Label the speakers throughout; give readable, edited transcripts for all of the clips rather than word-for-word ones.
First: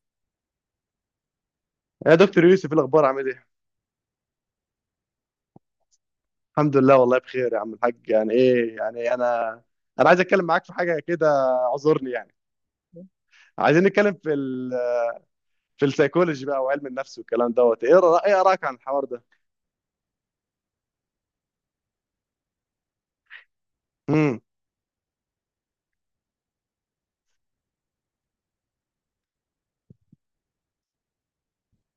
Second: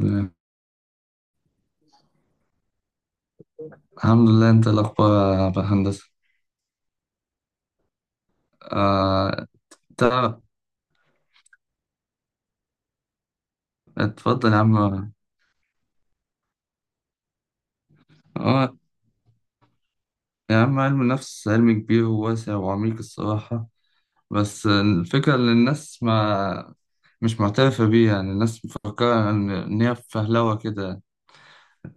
Speaker 1: تمام.
Speaker 2: يا دكتور يوسف، ايه الاخبار؟ عامل ايه؟
Speaker 1: الحمد لله، انت الاخبار يا عبد الهندسه.
Speaker 2: الحمد لله والله بخير يا عم الحاج. يعني ايه يعني،
Speaker 1: آه،
Speaker 2: انا عايز
Speaker 1: تعرف.
Speaker 2: اتكلم معاك في حاجه كده، اعذرني يعني. عايزين نتكلم
Speaker 1: اتفضل يا عم.
Speaker 2: في السيكولوجي بقى وعلم النفس والكلام دوت ايه، ايه ارائك
Speaker 1: اه
Speaker 2: عن الحوار ده؟
Speaker 1: يا عم، علم النفس علم كبير وواسع وعميق الصراحه.
Speaker 2: امم.
Speaker 1: بس الفكره ان الناس ما مش معترفه بيه، يعني الناس مفكره ان هي فهلوه كده.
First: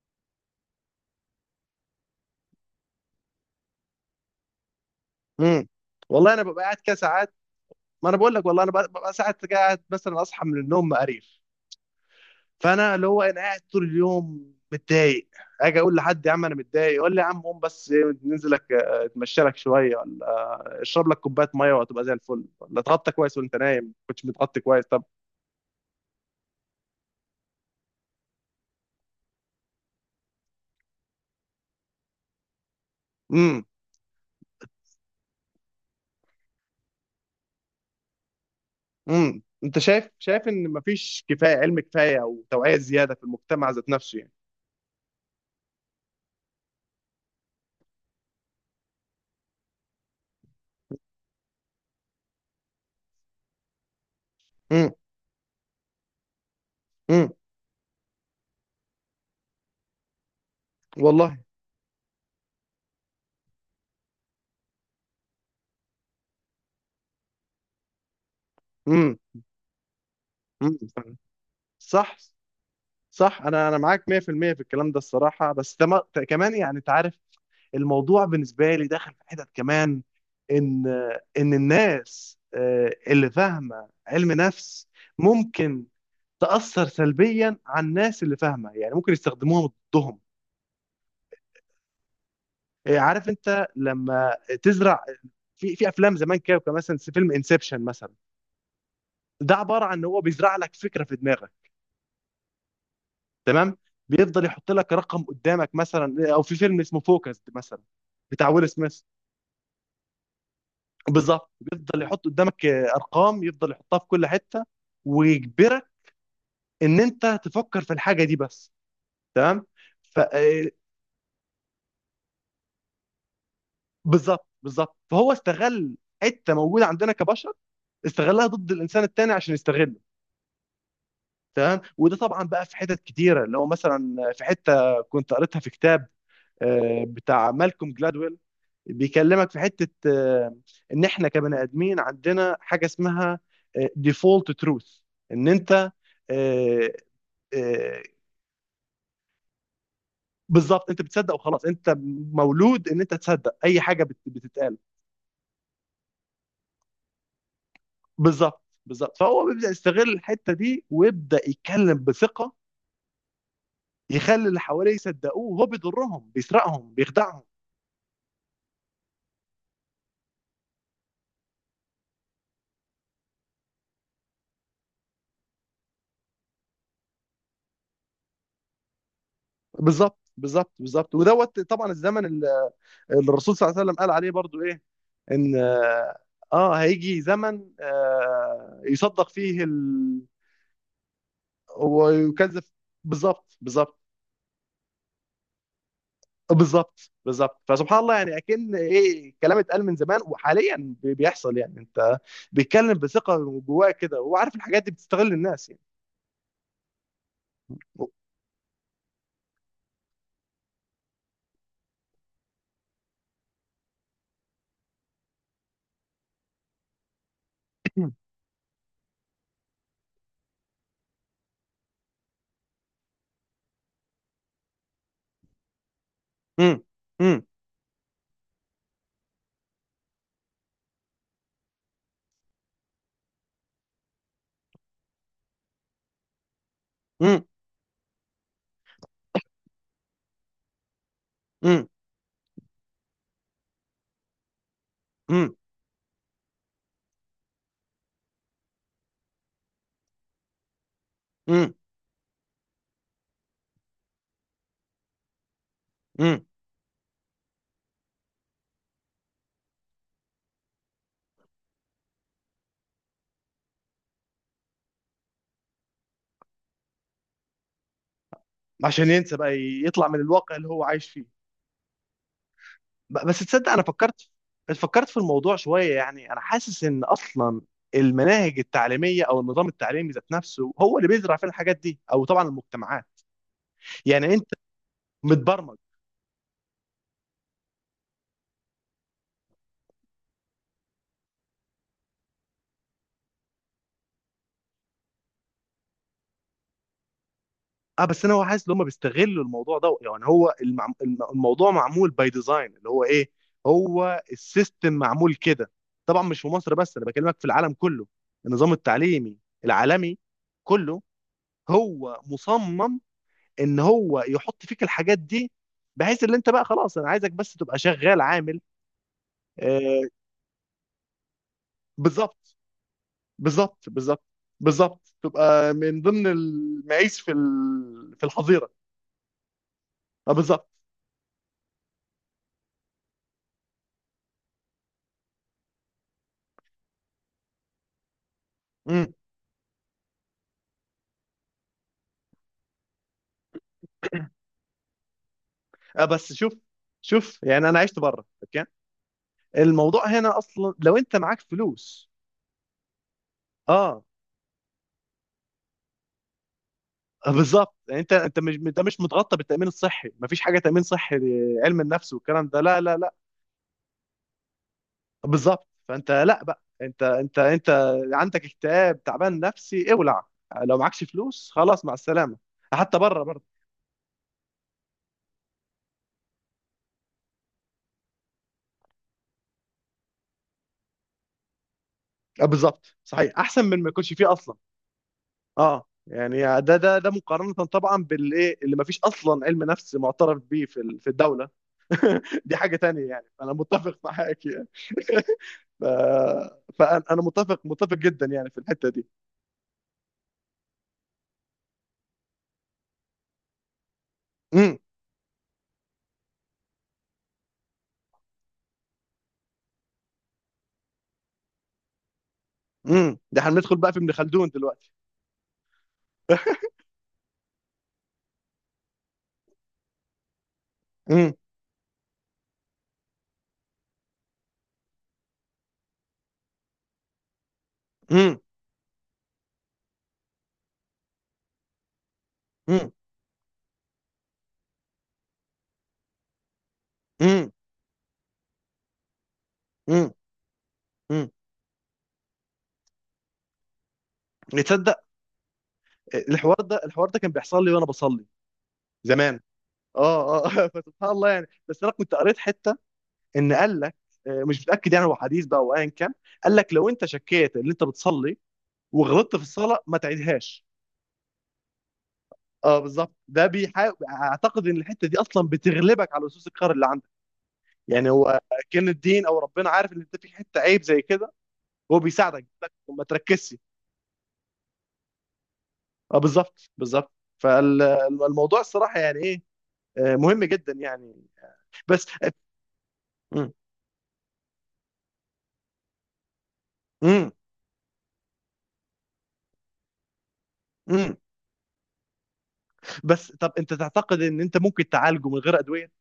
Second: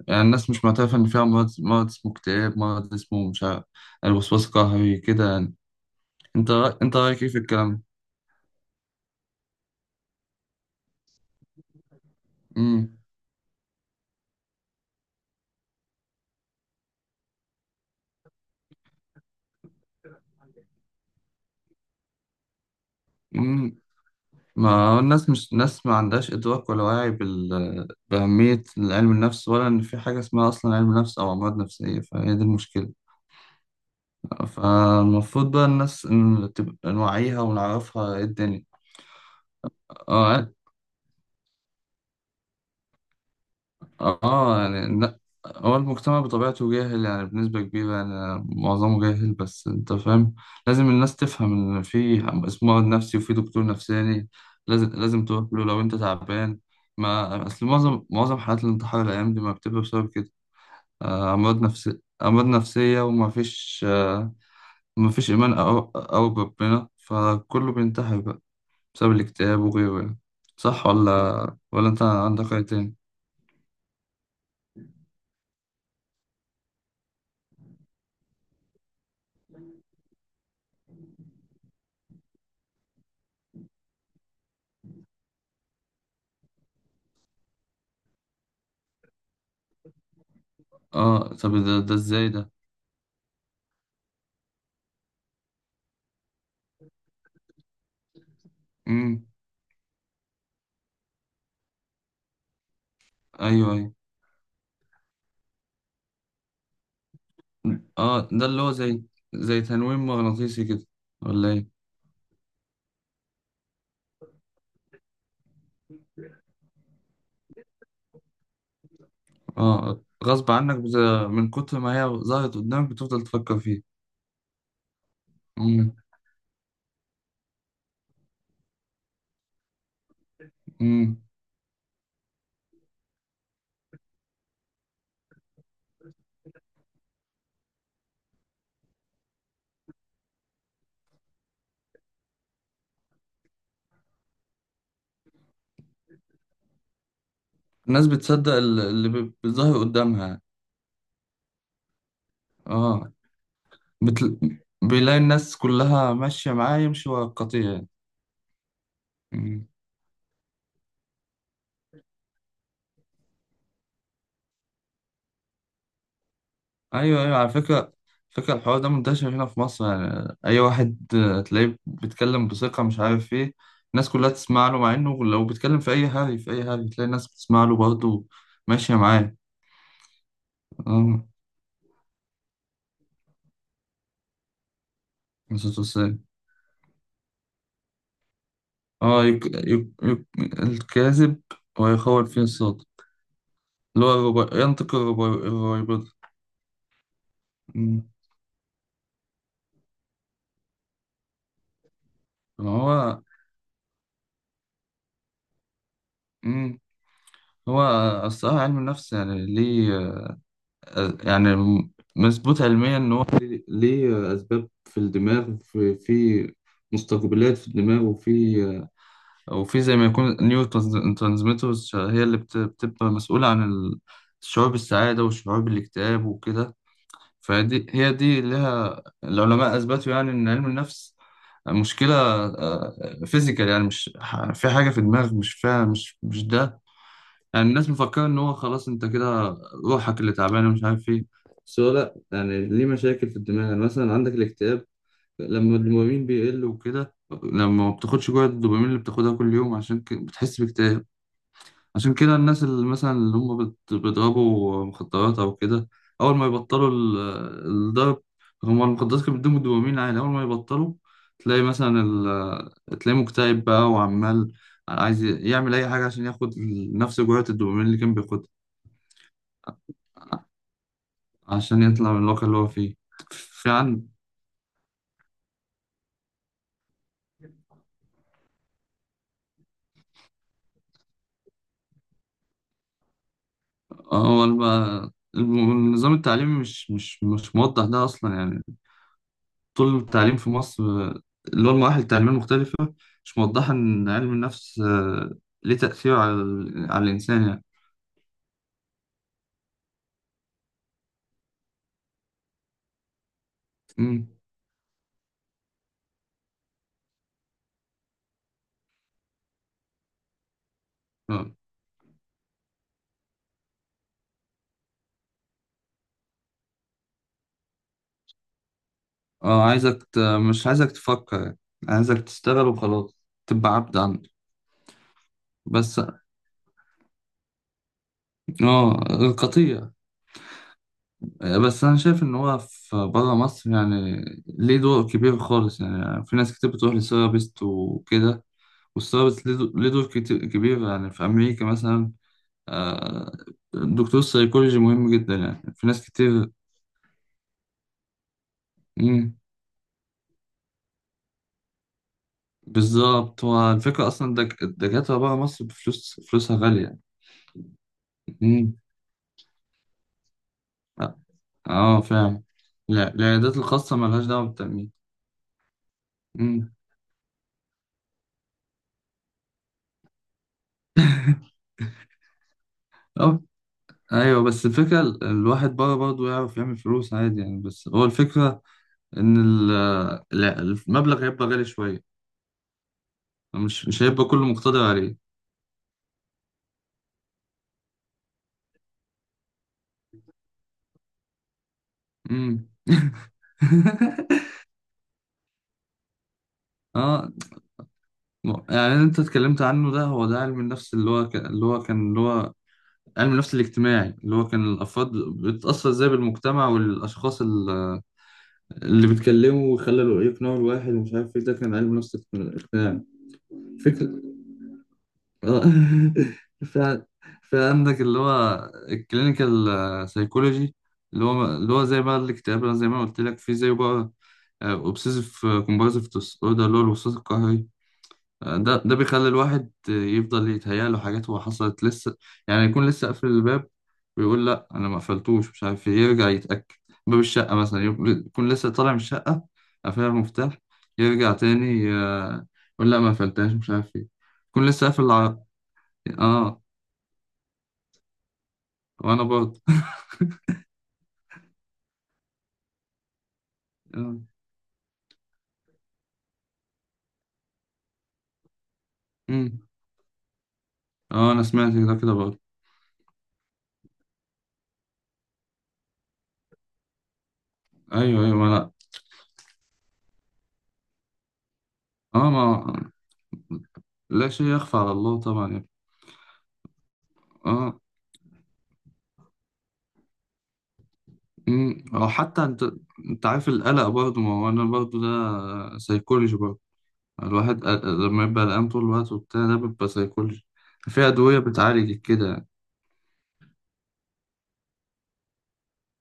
Speaker 1: يعني الناس مش معترفه ان فيها مرض، اسمه اكتئاب، مرض اسمه مش عارف، الوسواس القهري كده يعني.
Speaker 2: امم. والله انا ببقى قاعد كده
Speaker 1: انت رايك ايه
Speaker 2: ساعات.
Speaker 1: في الكلام ده؟
Speaker 2: ما انا بقول لك والله، انا ببقى ساعات قاعد، مثلا اصحى من النوم مقريف. فانا اللي هو انا قاعد طول اليوم متضايق. اجي اقول لحد يا عم انا متضايق، يقول لي يا عم قوم بس إيه، ننزل لك اتمشى لك شويه، اشرب لك كوبايه ميه وهتبقى زي الفل، ولا اتغطى كويس وانت
Speaker 1: مم.
Speaker 2: نايم ما كنتش متغطي كويس،
Speaker 1: ما
Speaker 2: طب.
Speaker 1: الناس مش ناس، ما عندهاش إدراك ولا وعي بأهمية علم النفس، ولا إن في حاجة اسمها أصلا علم نفس أو أمراض نفسية، فهي دي المشكلة.
Speaker 2: امم.
Speaker 1: فالمفروض بقى الناس إن تبقى نوعيها ونعرفها إيه الدنيا.
Speaker 2: امم. انت شايف
Speaker 1: آه،
Speaker 2: ان مفيش كفايه علم، كفايه او توعيه زياده في المجتمع ذات نفسه، يعني؟
Speaker 1: اه يعني لا، هو المجتمع بطبيعته جاهل، يعني بنسبة كبيرة، يعني معظمه جاهل، بس انت فاهم. لازم الناس تفهم ان في اسمه مرض نفسي وفي دكتور نفساني. لازم
Speaker 2: امم.
Speaker 1: لازم تروح له لو انت تعبان.
Speaker 2: امم.
Speaker 1: ما اصل معظم حالات الانتحار الايام دي ما بتبقى بسبب كده.
Speaker 2: والله.
Speaker 1: امراض نفسية، امراض نفسية، وما فيش آه، ما فيش ايمان او بربنا، فكله بينتحر بقى بسبب
Speaker 2: امم.
Speaker 1: الاكتئاب وغيره يعني. صح
Speaker 2: امم.
Speaker 1: ولا انت
Speaker 2: صح.
Speaker 1: عندك رأي تاني؟
Speaker 2: صح. انا معاك 100% في المية في الكلام ده الصراحه، بس ده كمان يعني، انت عارف الموضوع بالنسبه لي داخل في حتت كمان، ان ان الناس اللي فاهمه علم نفس ممكن تأثر سلبيا على الناس اللي فاهمة، يعني ممكن يستخدموها ضدهم.
Speaker 1: اه، طب ده، ده ازاي ده؟
Speaker 2: إيه، عارف انت لما تزرع في افلام زمان كده، كان مثلا فيلم انسبشن مثلا.
Speaker 1: امم.
Speaker 2: ده عبارة عن ان هو بيزرع لك فكرة في دماغك،
Speaker 1: ايوه
Speaker 2: تمام.
Speaker 1: ايوه.
Speaker 2: بيفضل يحط لك رقم قدامك مثلا، او في فيلم اسمه فوكس مثلا،
Speaker 1: اه، ده
Speaker 2: بتاع
Speaker 1: اللي
Speaker 2: ويل
Speaker 1: هو
Speaker 2: سميث.
Speaker 1: زي، زي تنويم مغناطيسي كده؟ ولا
Speaker 2: بالظبط،
Speaker 1: ايه؟
Speaker 2: بيفضل يحط قدامك ارقام، يفضل يحطها في كل حتة، ويجبرك ان انت تفكر في الحاجة دي بس، تمام.
Speaker 1: اه، غصب عنك من كتر ما هي ظهرت قدامك بتفضل تفكر فيها.
Speaker 2: بالظبط، بالظبط. فهو استغل
Speaker 1: امم.
Speaker 2: حته موجوده عندنا كبشر، استغلها ضد الانسان التاني عشان يستغله،
Speaker 1: امم.
Speaker 2: تمام. وده طبعا بقى في حتت كتيره. اللي هو مثلا في حته كنت قريتها في كتاب بتاع مالكوم جلادويل. بيكلمك في حته ان احنا كبني ادمين عندنا حاجه اسمها ديفولت تروث. ان انت آه، آه،
Speaker 1: الناس بتصدق اللي بيظهر قدامها يعني.
Speaker 2: بالظبط، انت بتصدق وخلاص. انت مولود ان
Speaker 1: اه،
Speaker 2: انت تصدق اي حاجه
Speaker 1: بتل...
Speaker 2: بتتقال.
Speaker 1: بيلاقي الناس كلها ماشية معاه، يمشي ورا القطيع
Speaker 2: بالظبط، بالظبط. فهو
Speaker 1: يعني.
Speaker 2: بيبدا يستغل الحته دي، ويبدا يتكلم بثقه، يخلي اللي حواليه يصدقوه، وهو بيضرهم بيسرقهم
Speaker 1: ايوه، ايوه،
Speaker 2: بيخدعهم.
Speaker 1: على فكره، فكره الحوار ده منتشر هنا في مصر، يعني اي واحد آه، تلاقيه بيتكلم بثقه مش عارف ايه، الناس كلها تسمع له، مع انه لو بيتكلم في اي هري، تلاقي الناس بتسمع له برضه، ماشيه معاه.
Speaker 2: بالظبط، بالظبط، بالظبط.
Speaker 1: اه،
Speaker 2: ودوت طبعا الزمن اللي الرسول صلى الله عليه وسلم قال عليه برضو ايه، ان
Speaker 1: نسيت أقول.
Speaker 2: اه هيجي زمن
Speaker 1: اه
Speaker 2: يصدق
Speaker 1: يك...
Speaker 2: فيه
Speaker 1: يك... يك... الكاذب، ويخول فيه
Speaker 2: ويكذب.
Speaker 1: الصادق.
Speaker 2: بالظبط، بالظبط،
Speaker 1: اللي هو ينطق الربيبضة.
Speaker 2: بالظبط، بالظبط. فسبحان
Speaker 1: أمم.
Speaker 2: الله يعني، اكن ايه، كلام اتقال من زمان وحاليا بيحصل يعني، انت بيتكلم
Speaker 1: هو،
Speaker 2: بثقه جواه كده، وهو عارف الحاجات دي بتستغل الناس يعني.
Speaker 1: أمم، هو الصراحة علم النفس يعني ليه، يعني مظبوط علميا ان هو ليه، ليه اسباب في الدماغ، في في مستقبلات في الدماغ،
Speaker 2: مم.
Speaker 1: وفي او في زي ما يكون نيو ترانسميترز هي اللي بتبقى مسؤولة عن الشعور بالسعادة والشعور بالاكتئاب وكده.
Speaker 2: مم. مم.
Speaker 1: فدي هي دي لها العلماء اثبتوا، يعني ان علم النفس مشكلة فيزيكال، يعني مش في حاجة في دماغ مش فيها، مش مش ده يعني. الناس مفكرة إن هو خلاص أنت كده روحك اللي تعبانة ومش عارف إيه. بس
Speaker 2: مم.
Speaker 1: هو لأ، يعني ليه مشاكل في الدماغ. يعني مثلا عندك الاكتئاب
Speaker 2: مم.
Speaker 1: لما الدوبامين بيقل وكده. لما ما بتاخدش جرعة الدوبامين اللي بتاخدها كل يوم، عشان بتحس باكتئاب.
Speaker 2: مم.
Speaker 1: عشان كده الناس اللي مثلا اللي هم بيضربوا مخدرات أو كده، أول
Speaker 2: مم.
Speaker 1: ما يبطلوا الضرب، هم المخدرات كانت بتديهم الدوبامين عالي، أول ما يبطلوا تلاقي مثلا تلاقيه مكتئب بقى، وعمال عايز يعمل أي حاجة عشان ياخد نفس جرعة الدوبامين اللي كان بياخدها.
Speaker 2: عشان ينسى بقى، يطلع من الواقع اللي هو عايش فيه.
Speaker 1: عشان يطلع من الواقع اللي هو فيه.
Speaker 2: بس
Speaker 1: في
Speaker 2: تصدق، انا
Speaker 1: عن
Speaker 2: فكرت في الموضوع شويه يعني. انا حاسس ان اصلا المناهج التعليميه او النظام التعليمي ذات نفسه هو اللي بيزرع فينا الحاجات دي، او طبعا المجتمعات، يعني
Speaker 1: هو
Speaker 2: انت متبرمج.
Speaker 1: النظام التعليمي مش موضح ده أصلا يعني. طول التعليم في مصر، اللي هو المراحل التعليمية المختلفة، مش موضحة إن علم النفس ليه تأثير على على الإنسان يعني.
Speaker 2: اه، بس انا هو حاسس ان هم بيستغلوا الموضوع ده، يعني هو الموضوع معمول باي ديزاين اللي هو ايه، هو
Speaker 1: مم.
Speaker 2: السيستم معمول كده. طبعا مش في مصر بس، انا بكلمك في العالم كله. النظام التعليمي العالمي كله
Speaker 1: اه،
Speaker 2: هو مصمم ان هو يحط فيك الحاجات دي، بحيث ان انت بقى خلاص، انا عايزك بس تبقى شغال عامل آه
Speaker 1: عايزك مش عايزك تفكر يعني. عايزك
Speaker 2: بالظبط،
Speaker 1: تشتغل وخلاص، تبقى
Speaker 2: بالظبط،
Speaker 1: عبد
Speaker 2: بالظبط،
Speaker 1: عنده
Speaker 2: بالظبط. تبقى
Speaker 1: بس.
Speaker 2: من ضمن المعيش في الحظيره.
Speaker 1: اه، قطيع.
Speaker 2: اه، بالظبط.
Speaker 1: آه، بس أنا شايف إن هو في برا مصر يعني ليه دور كبير خالص، يعني في ناس كتير بتروح لسيرابيست وكده، والسيرابيست ليه ليه دور كتير كبير يعني في أمريكا مثلا. آه، دكتور السيكولوجي مهم جدا يعني، في ناس
Speaker 2: بس
Speaker 1: كتير.
Speaker 2: شوف، شوف يعني انا عشت بره، اوكي.
Speaker 1: مم.
Speaker 2: الموضوع هنا اصلا لو انت معاك فلوس،
Speaker 1: بالظبط، هو
Speaker 2: اه.
Speaker 1: الفكرة أصلا الدكاترة بره مصر بفلوس، فلوسها غالية يعني.
Speaker 2: بالظبط يعني، انت انت مش
Speaker 1: مم.
Speaker 2: انت مش متغطى بالتامين الصحي، مفيش حاجه تامين صحي،
Speaker 1: اه.
Speaker 2: علم
Speaker 1: آه،
Speaker 2: النفس
Speaker 1: فعلا.
Speaker 2: والكلام ده، لا، لا، لا.
Speaker 1: لا، العيادات الخاصة ملهاش دعوة بالتأمين.
Speaker 2: بالظبط. فانت لا بقى،
Speaker 1: مم.
Speaker 2: انت عندك اكتئاب، تعبان نفسي، اولع. لو معكش فلوس خلاص، مع السلامه. حتى بره
Speaker 1: أه.
Speaker 2: برضه.
Speaker 1: أيوه، بس الفكرة الواحد بره برضه يعرف يعمل فلوس عادي يعني، بس هو الفكرة إن لا، المبلغ هيبقى غالي شوية،
Speaker 2: بالظبط، صحيح احسن من
Speaker 1: مش
Speaker 2: ما
Speaker 1: مش
Speaker 2: يكونش
Speaker 1: هيبقى
Speaker 2: فيه
Speaker 1: كله
Speaker 2: اصلا.
Speaker 1: مقتدر عليه.
Speaker 2: اه يعني، ده مقارنه طبعا بالايه، اللي مفيش اصلا علم نفس معترف بيه في الدوله. دي
Speaker 1: مم.
Speaker 2: حاجة تانية يعني، فأنا متفق معاك يعني. ف... فأنا
Speaker 1: اه،
Speaker 2: متفق متفق جدا يعني في الحتة
Speaker 1: يعني اللي
Speaker 2: دي.
Speaker 1: انت اتكلمت عنه ده، هو ده علم النفس اللي هو كان اللي هو كان اللي هو علم النفس الاجتماعي، اللي هو كان
Speaker 2: امم.
Speaker 1: الافراد بتتاثر ازاي بالمجتمع والاشخاص اللي بيتكلموا ويخلوا يقنعوا الواحد ومش عارف ايه. ده كان علم النفس الاجتماعي.
Speaker 2: امم. ده هندخل بقى في ابن
Speaker 1: فكرة.
Speaker 2: خلدون دلوقتي.
Speaker 1: آه. فعلا. في عندك اللي هو الكلينيكال سايكولوجي، اللي
Speaker 2: امم.
Speaker 1: هو اللي هو زي بقى الاكتئاب، زي ما قلت لك، في زي بقى اوبسيسيف كومبالسيف ديس اوردر، اللي هو الوسواس القهري.
Speaker 2: امم.
Speaker 1: ده ده بيخلي الواحد يفضل يتهيأ له حاجات هو حصلت لسه، يعني يكون
Speaker 2: امم.
Speaker 1: لسه قافل الباب، ويقول لا انا ما قفلتوش مش عارف إيه، يرجع يتأكد. باب
Speaker 2: امم.
Speaker 1: الشقة مثلا، يكون لسه طالع من الشقة قافلها
Speaker 2: امم.
Speaker 1: المفتاح،
Speaker 2: امم.
Speaker 1: يرجع تاني آه، يقول لا ما قفلتهاش مش عارف ايه، يكون لسه
Speaker 2: تصدق،
Speaker 1: قافل
Speaker 2: الحوار
Speaker 1: اه،
Speaker 2: ده الحوار ده كان بيحصل لي وأنا بصلي
Speaker 1: وانا
Speaker 2: زمان.
Speaker 1: برضه.
Speaker 2: اه. اه. فسبحان الله يعني. بس أنا كنت قريت حتة، إن قال لك
Speaker 1: اه.
Speaker 2: مش متأكد يعني، هو حديث بقى أو أيا كان، قال لك لو أنت شكيت إن أنت بتصلي وغلطت في
Speaker 1: أمم.
Speaker 2: الصلاة، ما تعيدهاش.
Speaker 1: آه، انا سمعت ده كده برضه.
Speaker 2: اه، بالظبط. ده بيحاول، اعتقد ان الحته دي اصلا بتغلبك على لصوص القهر اللي عندك يعني.
Speaker 1: ايوه ايوه.
Speaker 2: هو
Speaker 1: ما لا
Speaker 2: كان الدين او ربنا عارف ان انت في حته عيب زي كده، هو
Speaker 1: اه ما
Speaker 2: بيساعدك لك ما تركزش.
Speaker 1: لا شيء يخفى على الله طبعا.
Speaker 2: اه، بالظبط، بالظبط.
Speaker 1: اه.
Speaker 2: فالموضوع الصراحه يعني ايه، مهم جدا يعني.
Speaker 1: امم.
Speaker 2: بس
Speaker 1: او حتى انت، انت عارف
Speaker 2: امم.
Speaker 1: القلق برضه، ما هو انا برضه ده سيكولوجي برضه.
Speaker 2: امم.
Speaker 1: الواحد لما يبقى قلقان طول الوقت وبتاع، ده بيبقى سيكولوجي، في
Speaker 2: امم.
Speaker 1: أدوية بتعالج كده.
Speaker 2: بس طب، انت تعتقد ان انت ممكن تعالجه من غير ادويه؟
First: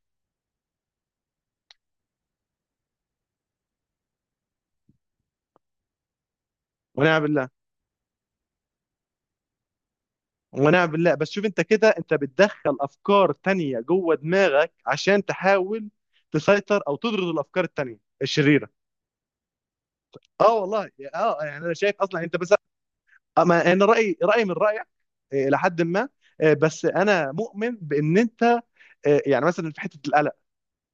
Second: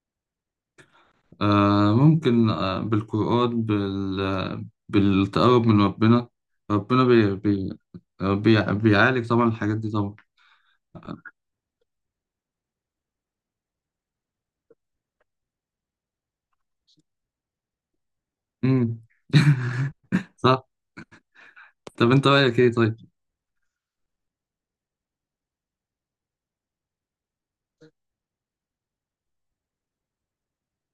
Speaker 1: آه ممكن، آه بالقرآن، بالتقرب من ربنا. ربنا
Speaker 2: ونعم
Speaker 1: بي
Speaker 2: بالله.
Speaker 1: بي آه، بيعالج طبعا الحاجات دي طبعا.
Speaker 2: ونعم بالله. بس شوف انت كده، انت بتدخل افكار تانية جوه دماغك، عشان تحاول تسيطر او تطرد الافكار التانية الشريرة.
Speaker 1: امم.
Speaker 2: اه،
Speaker 1: صح.
Speaker 2: والله، اه يعني انا شايف
Speaker 1: طب
Speaker 2: اصلا
Speaker 1: انت
Speaker 2: انت، بس
Speaker 1: رأيك ايه طيب؟
Speaker 2: اما انا رايي من رايك. الى حد ما. بس انا مؤمن بان انت، يعني مثلا في حته القلق،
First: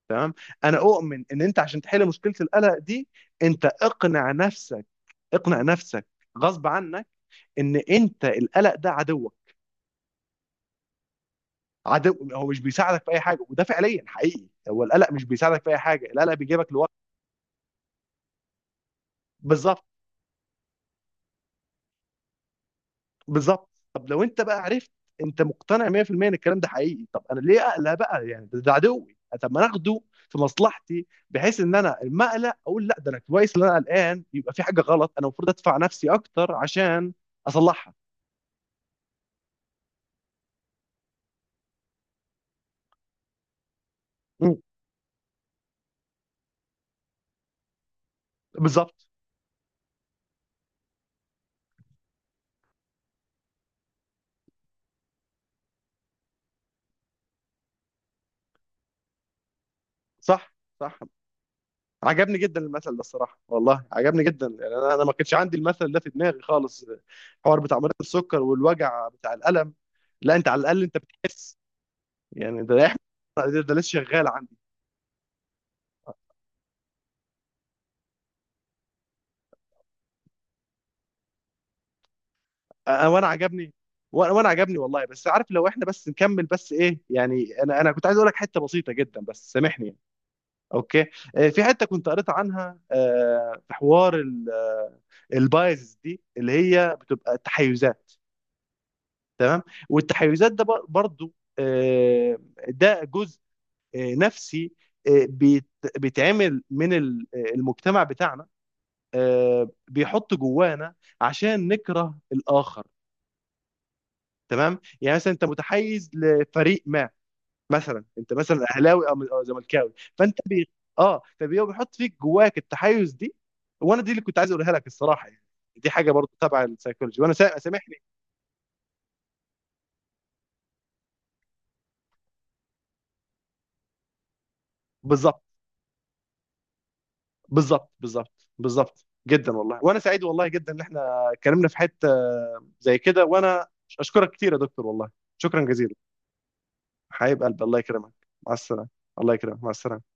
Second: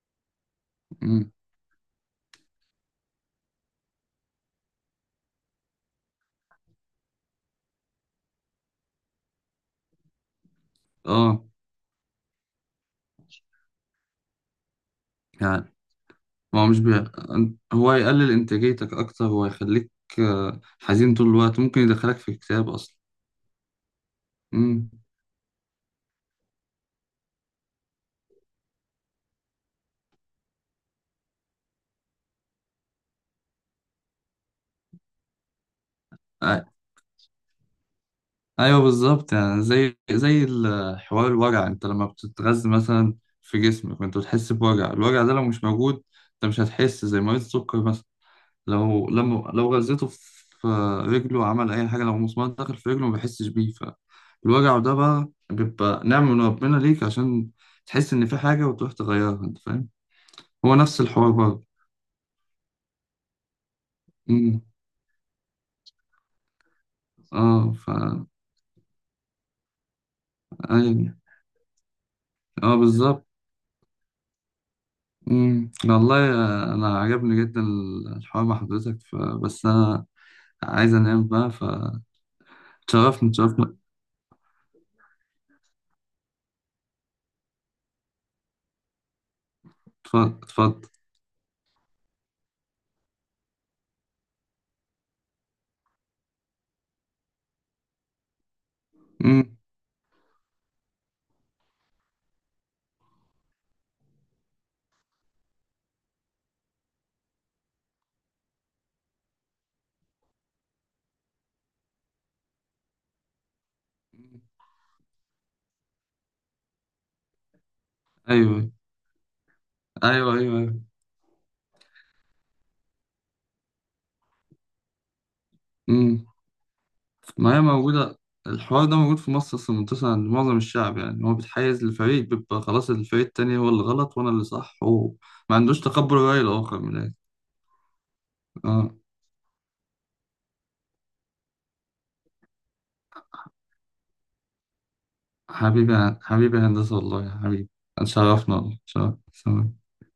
Speaker 2: تمام. انا اؤمن
Speaker 1: امم.
Speaker 2: ان انت عشان تحل مشكله القلق دي، انت اقنع نفسك، اقنع نفسك غصب عنك، ان انت القلق ده عدوك.
Speaker 1: اه
Speaker 2: عدو، هو مش بيساعدك في اي حاجه، وده فعليا حقيقي، هو القلق مش بيساعدك في
Speaker 1: يعني.
Speaker 2: اي حاجه، القلق
Speaker 1: ما هو
Speaker 2: بيجيبك
Speaker 1: مش
Speaker 2: لورا.
Speaker 1: هو يقلل إنتاجيتك أكتر، هو
Speaker 2: بالظبط،
Speaker 1: يخليك آه، حزين طول الوقت، ممكن يدخلك في اكتئاب أصلا.
Speaker 2: بالظبط. طب لو انت بقى عرفت،
Speaker 1: مم.
Speaker 2: انت مقتنع 100% ان الكلام ده حقيقي، طب انا ليه اقلق بقى يعني، ده عدوي. طب ما انا اخده في مصلحتي، بحيث ان انا لما اقلق اقول لا، ده انا كويس ان انا قلقان، يبقى في حاجه غلط، انا المفروض ادفع نفسي اكتر
Speaker 1: أي-
Speaker 2: عشان اصلحها.
Speaker 1: أيوه بالظبط. يعني زي، زي حوار الوجع، أنت لما بتتغذى مثلا في جسمك، وأنت بتحس
Speaker 2: مم.
Speaker 1: بوجع، الوجع ده لو مش موجود، أنت مش هتحس، زي مريض السكر مثلا
Speaker 2: بالظبط.
Speaker 1: لو لما لو غذيته في رجله، عمل أي حاجة، لو مسمار دخل في رجله ما بيحسش بيه. فالوجع ده بقى بيبقى نعمة من ربنا ليك، عشان تحس إن في حاجة وتروح تغيرها. أنت فاهم؟
Speaker 2: صح.
Speaker 1: هو
Speaker 2: صح.
Speaker 1: نفس الحوار برضه.
Speaker 2: عجبني جدا المثل ده الصراحه، والله عجبني جدا
Speaker 1: مم.
Speaker 2: يعني، انا ما كانش عندي المثل ده في دماغي خالص. الحوار
Speaker 1: اه
Speaker 2: بتاع
Speaker 1: ف.
Speaker 2: مريض السكر والوجع بتاع الالم، لا انت على الاقل انت
Speaker 1: ايوه.
Speaker 2: بتحس يعني.
Speaker 1: اه
Speaker 2: ده
Speaker 1: بالظبط.
Speaker 2: ده ده لسه شغال.
Speaker 1: مم. والله آه، انا عجبني جدا الحوار مع حضرتك، ف... بس انا عايز انام بقى.
Speaker 2: وانا
Speaker 1: فتشرفني
Speaker 2: عجبني.
Speaker 1: تشرفني
Speaker 2: وأنا عجبني والله. بس عارف، لو احنا بس نكمل، بس ايه يعني، انا كنت عايز اقول لك حته بسيطه جدا، بس سامحني يعني.
Speaker 1: اتفضل اتفضل.
Speaker 2: اوكي. في حته كنت قريت عنها في حوار البايز دي، اللي هي بتبقى التحيزات،
Speaker 1: مم.
Speaker 2: تمام. والتحيزات ده برضو، آه، ده جزء نفسي، آه، بيت- بيتعمل المجتمع بتاعنا، بيحط جوانا عشان نكره الاخر. تمام يعني. مثلا انت متحيز لفريق ما، مثلا انت مثلا
Speaker 1: ايوه
Speaker 2: اهلاوي أو زملكاوي،
Speaker 1: ايوه
Speaker 2: فانت
Speaker 1: ايوه ايوه
Speaker 2: اه، فبيبقى بيحط فيك جواك التحيز دي. وانا دي اللي كنت عايز اقولها لك الصراحه يعني. دي حاجه
Speaker 1: مم.
Speaker 2: برضو تبع السيكولوجي. وانا
Speaker 1: ما هي
Speaker 2: سامحني.
Speaker 1: موجوده، الحوار ده موجود في مصر اصلا، منتشر عند معظم الشعب. يعني هو بيتحيز للفريق، بيبقى خلاص الفريق التاني هو اللي غلط وانا اللي صح، هو
Speaker 2: بالظبط،
Speaker 1: ما عندوش تقبل الرأي الآخر من الآخر.
Speaker 2: بالظبط، بالظبط،
Speaker 1: اه.
Speaker 2: بالظبط جدا. والله، وانا سعيد والله جدا ان احنا اتكلمنا في حته زي كده. وانا اشكرك كتير يا دكتور والله. شكرا
Speaker 1: حبيبي
Speaker 2: جزيلا.
Speaker 1: يا- حبيبي يا هندسة، والله يا
Speaker 2: حبيب قلبي،
Speaker 1: حبيبي.
Speaker 2: الله يكرمك، مع
Speaker 1: اتشرفنا والله.
Speaker 2: السلامه. الله يكرمك، مع
Speaker 1: اتشرفنا.
Speaker 2: السلامه.